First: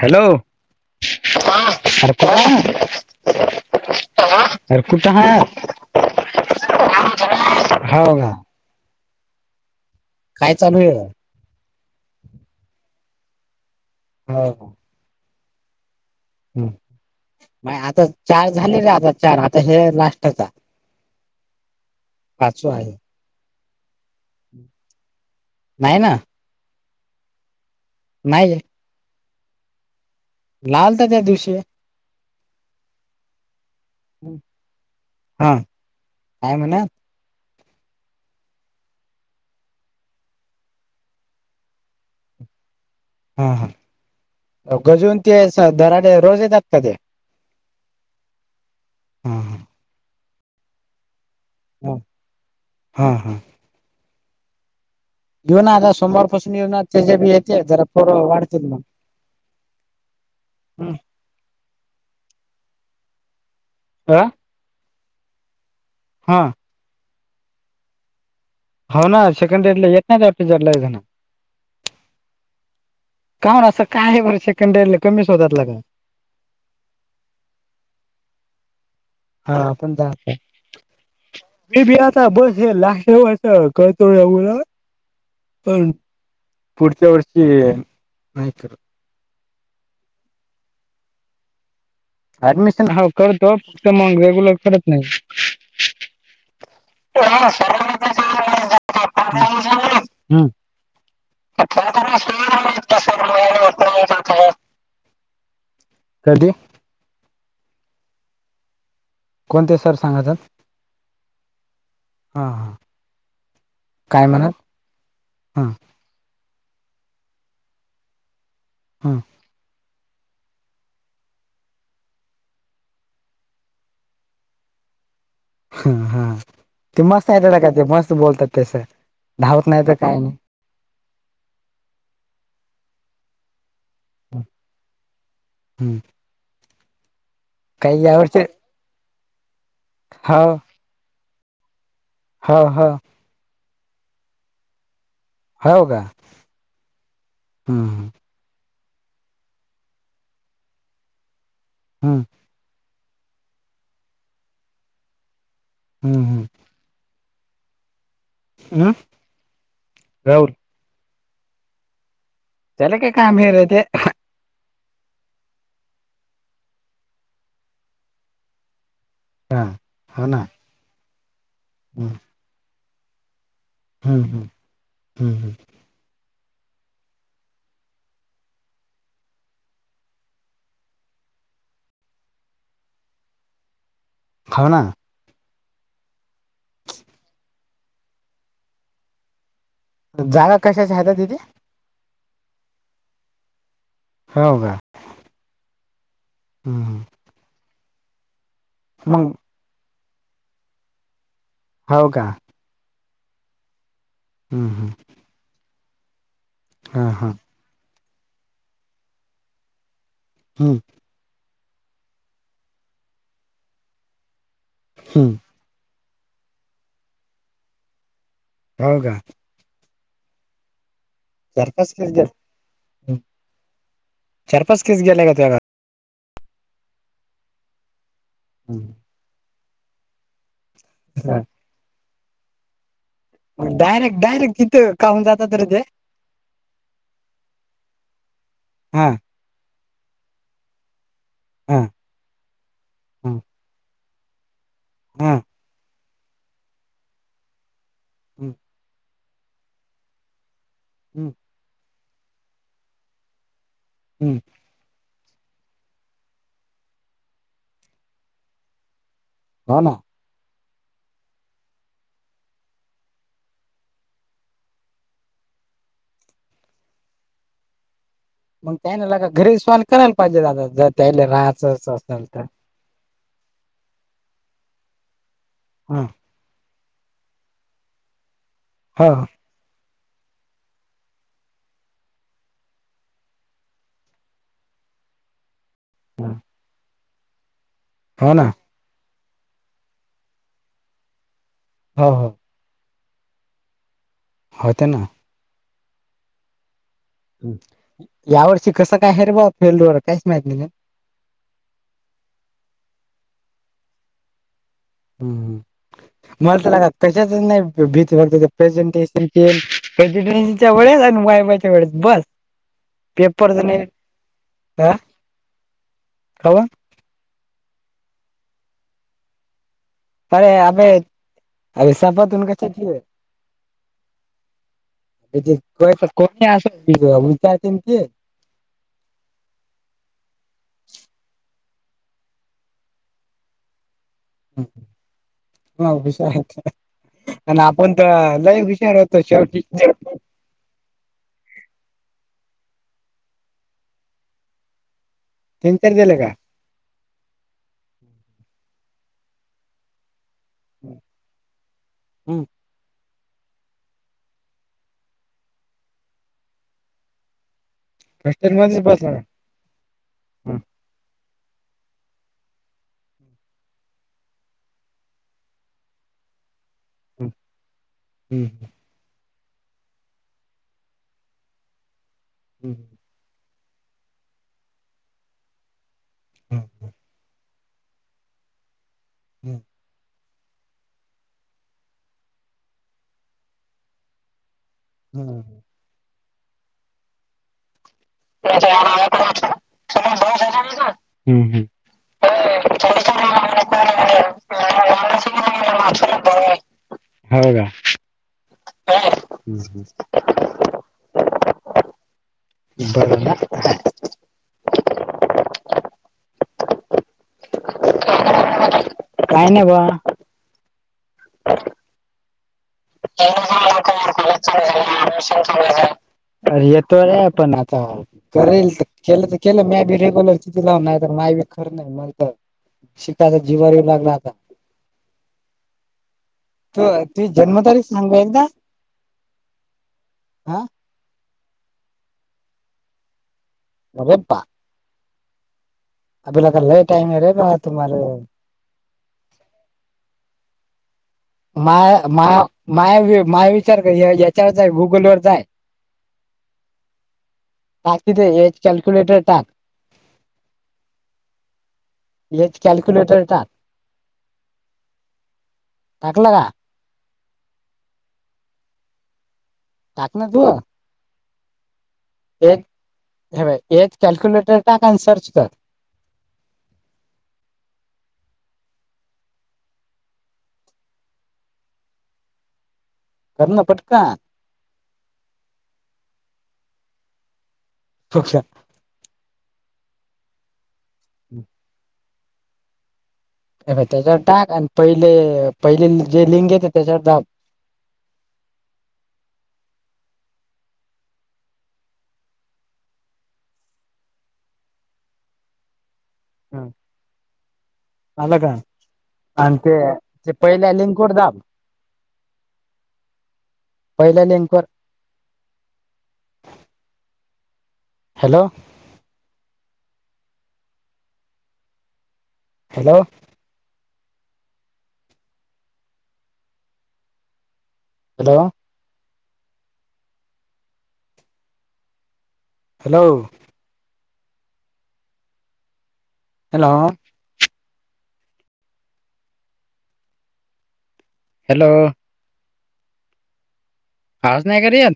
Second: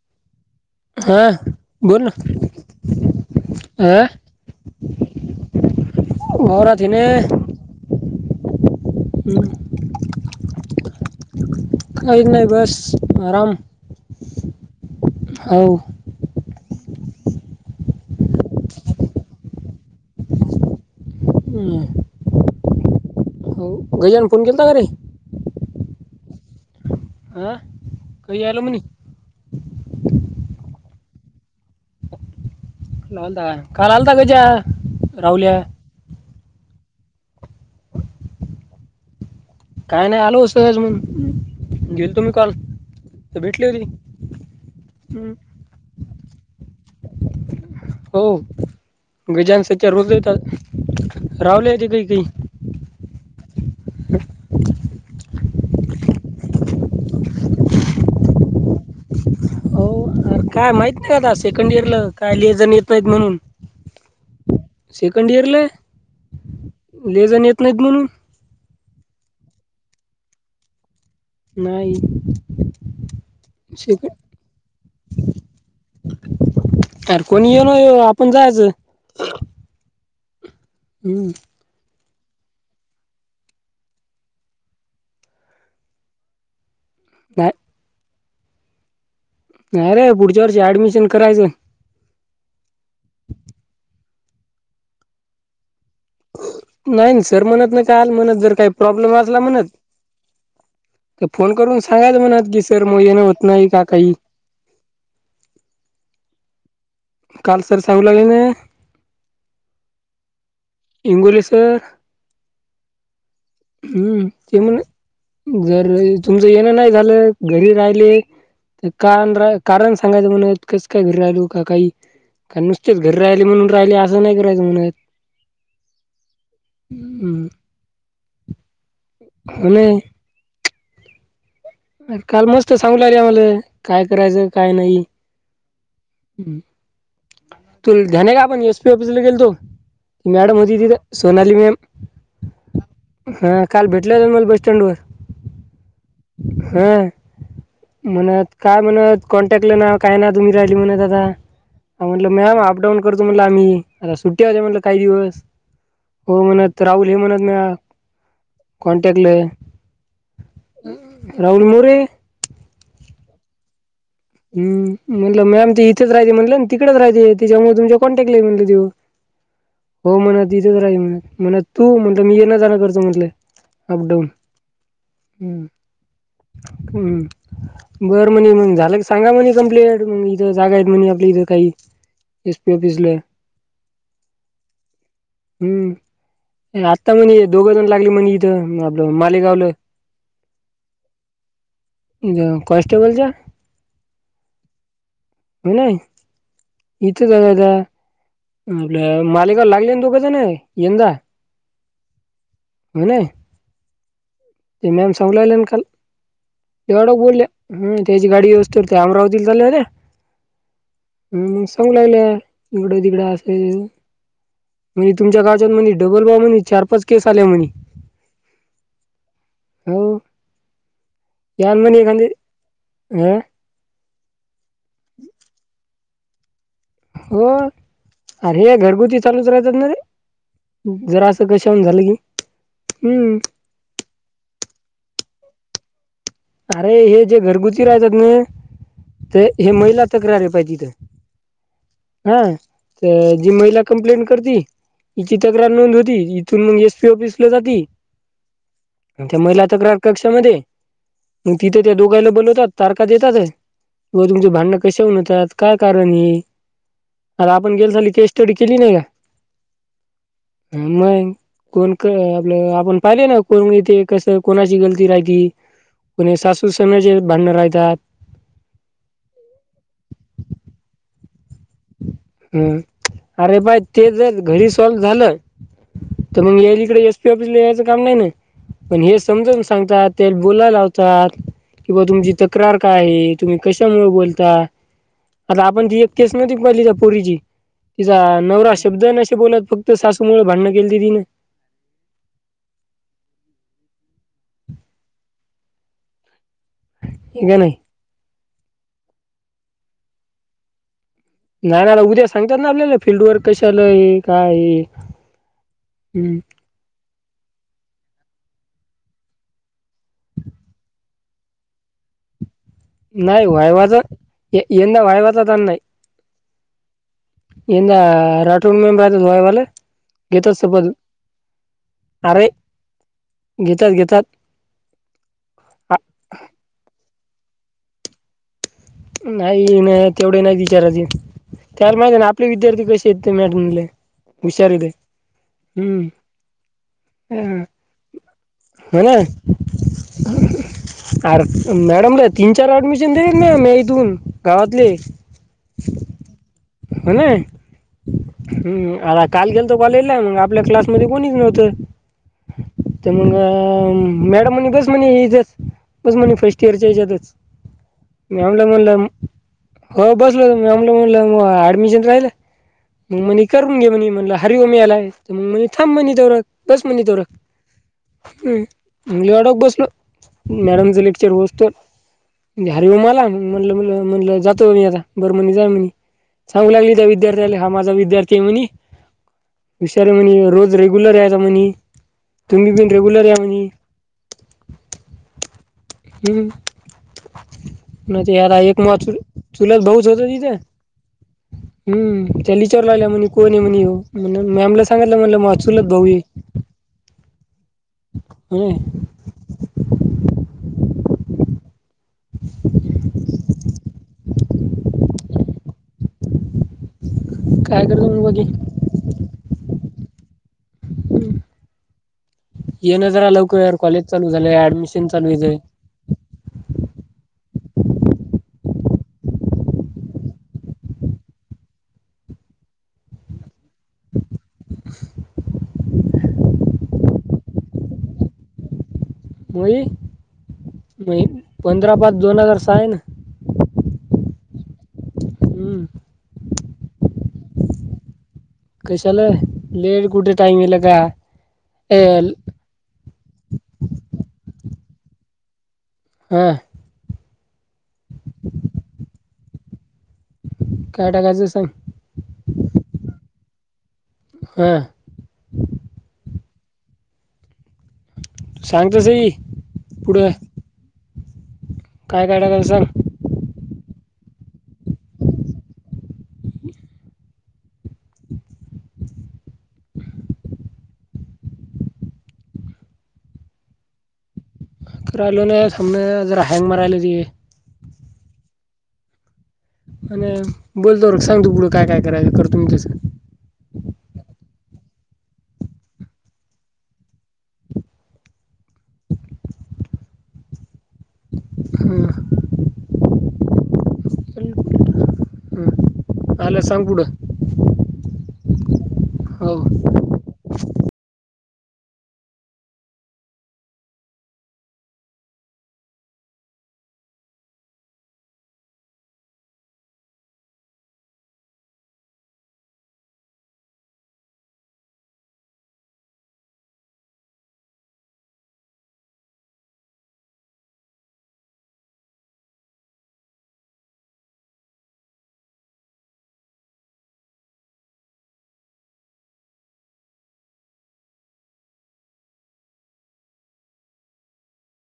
Hello हा बोल ना कोण अ अ कुठ ह होर अधने ह खायचा भेळ काहीच नाही बस आराम हो हो हो ह म आता चार झाले र आता चार आता हे लास्टचा हम् पाचव आहे हो घरीजन फोन केला घरी नाही ना अह कही नाही आलो मणे लाल तर त्या दिवशी लावलता का काल आलता हम्म. काच्या हा राहुल्या काय म्हणा काय नाही आलो होतच मण गेल तु मीही कॉल हा हा गजून हम्म. ते दराड रोज येतात का ते हो हा हा गजानसच्या रुजले होेतात रावले य ते हा काही काही हा हा [inaudible] [inaudible] [inaudible] [inaudible] [inaudible] [inaudible] [inaudible] [inaudible] [inaudible] [inaudible] [inaudible] [inaudible] [inaudible] [inaudible] [inaudible] [inaudible] [inaudible] [inaudible] येऊ ना आता सोमवारपसून येऊन तेच्या बी येते जरा पर वाढतील मग हो र काय हम्म. माहित नाही काता सेकंड इयर ल काय लिजण येतोय म्हणून ह सेकंड इयरला हा लेजण येत नाहीत म्हणून हो ना सेकंड ड येत नाहीारला ना नाही का म्ह ना असं सेकंड काय आहे बर सेकंड कमी शोधात ल का अर कोणी येऊन आपण जायचं हा पण जा हम्म मी बी आता बस हे लागव करतो ये पण पुढच्या वर्षी नाही नाही करत नाही रे पुढच्या वर्षी ऍडमिशन करायचं ऍडमिशन ह करतो फक्त मग रेग्युलर करत नाही नाही सर म्हणत ना काल म्हणत जर काही प्रॉब्लेम असला हम्म म्हणत फोन करून सांगायला म्हणत की सर मग येण होत नाही का काही कधी काल सर सांगू लागली ना? कोणते सर सांगतात? इंगोली सर. हा हा काय हम्म. म्हणत हा केल जर [unintelligible] तुमचं येण नाही झालं, घरी राहिले तर हा का रा कारण सांगायचं म्हणे इतकंच. का घरी राहिलो काही का नुसतेच घरी राहिले म्हणून राहिले असं नाही करायचं म्हणत ह हा ते मस्त हम्म नाही का ते मस्त बोलतात तेस धावत हो नाही तर काय नाही. अ काल मस्त सांगू राहील मला काय करायचं काय नाही. हम्म ह् तू काही ध्याने यावरचे का आपण एस पी ऑफिसला गेलतो हो मॅडम होती तिथ. सोनाली मॅम. हा हा. हा काल भेटले जान मल बस स्टँड वर. होव का? होय हम्म म्हणत. काय म्हणत कॉन्टॅक्टला ना काय ना तुम्ही राहिली म्हणत आता हम्म म्हटलं मॅम अपडाऊन करतो म्हणलं. आम्ही आता सुट्टी आल्या म्हणल काही दिवस, हम्म हो हम्म म्हणत राहुल हे म्हणत ना हम्म. राहुल राहुल मोरे. त्याला काय काम ह राय ते हम्म. म्हटलं मॅम ते इथेच राहते म्हटलं तिकडेच राहते. त्याच्यामुळे तुमच्या कॉनन्टॅक्टली म्हटलं तेव हा हो म्हणा तिथेच राही म्हण. म्हण तू हम्म म्हटलं मी येना जाण करतो म्हटलं. हम्म अपडाऊन हम्म हम्म. हम्म. बर म्हणे म्हण झालं सांगा म्हणे कंप्लीट. मग इथं जागा आहेत म्हणे आपल्या इथं काही. [unintelligible] भिजलं. हो ना. हम्म. आत्ता म्हणे ये दोघं जण लागले म्हण इथं आपलं मालेगावले जागा कशाच्या आहेत तिथे? कॉनस्टेबलच्या? हो का. [unintelligible] हम्म. इथेच आहे आता आपल्या मग मालेगावला लागले ना दोघ जण यंदा. हो का. [unintelligible] हा मॅम सांगून आल्या ना काल, एवढ्या हा बोल्या हं. त्याची गाडी व्यवस्थित अमरावतीला चालेना ते हम्म. हम्म. मग सांगू लागल्या इकडं तिकड असेल म्हणजे तुमच्या गा म्हणे डबल प्रॉब्लेम आहे म्हणे चार, पाच केस आल्या म्हणे. हो का. हो. चार याल पाच म्हणी केस एकांदी गेले चार, पाच केस गेले का त्या हो. अरे घरगुती चालूच राहतात ना रे जरा असं क छान झालं की, हम्म. डायरेक्ट डायरेक्ट तिथं काहून जातात रे ते? अरे हे जे घरगुती राहत्यात ना, हा ते हे महिला तक्रारी पाहिजे तिथं हा हा. जी महिला कंप्लेंट करती हा तिची नोंद होती इथून मग एसपी ऑफिसला जाती. हम्! त्या महिला तक्रार कक्षामध्ये हम्! मग तिथे त्या दोघीला बोलवतात तारखा देतातच हम्म तुमचे भांड कसे होन होतात काय कारण हे आता आपण गेल्या साली केस स्टडी केली नाही का. ह ना हम्म मग कोण आपलं आपण पाहिले ना कोण इथे कसं कोणाची गलती राहती. कोणी सासू सून जे भांडण राहत्यात. मग त्यान लग घरी सॉल्व करायला पाहिजे दादा जर त्या राहायचं असेल तर हम्म. अरे बाई ते ज घरी सॉल्व झालं हा. तर मग याल इकडे एस पी ऑफिसला यायचं काम नाही ना पण हो हे समजाून सांगतात त्या बोलायला लावतात कि बा तुमची तक्रार काय आहे तुम्ही कशामुळे बोलता आता आपण ती एक केस नव्हती पहि तिचा पुरीची तिचा हो ना नवरा शब्दे बोलत फक्त सासूमुळेळ भांडण केली तीने. हो हो. होते ना. हे का नाही. या वर्षी कसं काय हरवा फेल्ड वर काहीच माहती नाही. नाही नाला उद्या सांगतात ना आपल्याला फिल््डवरर कश आलंय काय. हम्म! हम्म मला तर लाग कशाच नाही भीती बघत प्रेझेंटेशन के प्रेझिटसीच्या वेळेस आणि वायबाच्या वेळेस बस. [inaudible] नाही वायवाच यंद वायवाचा जा नाही कावा. यंद राठोड मे बहता दुयवाला. अे अ अ सपत अरे साठी आहे. घेतात घेतात स कोणी विच के नाही नाही तेवढे नाही तिचाराचे त्याला माहित आहे ना आपले विद्यार्थी कसे आहेत ते मॅटले. हुषार आहे. ह हुशार आणि ह आपण तर लईव हुशार होतो शेवटी. मॅडम र तीन चार अऍडमिशन दिर नाही म ून गावातले. तीन चार दिले का? हो ना हम्म आ काल गेल तो कॉला आपल्या क्लासमध्येध्ये कोणी निघ न होत. तर मग मॅडम म्हणे बस म्हणे याच बस म्हणे फर्स्ट इयरच्या याच्यातच. हॉस्टेल मॅमला मध्येच बसला का हो बसलमला म्हणलंग ऍडमिशन राहिलं. मग मणे करून घे म्हणे म्हणलं हरव मळालाय तर मग म्हणे थब मणी दौ दस मनी थोर हम्म. हम्म मुंगली डक बसलो मॅडमच लेक्चर बसतो हर हो हम्म मला ना. म्हटलं म्ह म्हटलं जातो मी आता बर म्हणी जाय म्ह सांगू लागली त्या विद्यार्थ. ा माझा विद्यार्थी म्ह र. रेगुलर याता म्ह तम्ही बीन रेगुलर या मणी. हम्. हम्. नाहीार एक म चुलत बोच होत तथे हम् हम्. हम् त्या लिचावर लावल्या म्हणे कोण म्हणे ये म्हण मॅमला सांगितलं म्हणलं मग अचुलत भाऊ ये. हो का? अे. हम्म हम् बला काय करतु्ही बघी काय नाही बा हम्म लवकर कॉलेज क चालू कज झालंय ॲडमिशन चालू आहे इथे अशनले. अ येतो पण आता. करेल केलं तर केलं मी बी रेग्युलर किथती लावून नाही तर माय बी खरं नाही मला तर. शिकाय जीवारी येऊ लागला आता. [inaudible] त तुझ जन्मतारीख सांगू एकदा मई हा म पंधरा पाच दोन हजार सहा ना अरे बा हम्म अला का टाईम रे तुम्हाला कशा आलंला लेट कुठे टाईम येला का मा ए मा मा माय विचार याच्यावर जाय गुगल वर जाय हम टाक तिथे एच कॅल्क्युलेटर टाक काय टाकायचं सांग हेच कॅल्क्युलेटर येतात हां टाकलं का सांगत स टाक ना तु काय कायगल सर हे एक कॅल्क्युलेटरट अ सर्च कर करण पटका रयलोय समने जरा हँंग मारयला जे शक्ष आणि बोलतो र सांग तू पुढं काय काय करायचं कर तुमच्यास अ बा त्याच्यावर टाक आणि पहिले पहिले जे लिंग येते त्याच्यावर [unintelligible] हा ह आलं सांग पुडं आलं का आणि ते हो पहिल्या लिंकवरदाब पहिल्या लिंकरवर hello hello hello hello hello hello खास नाही करया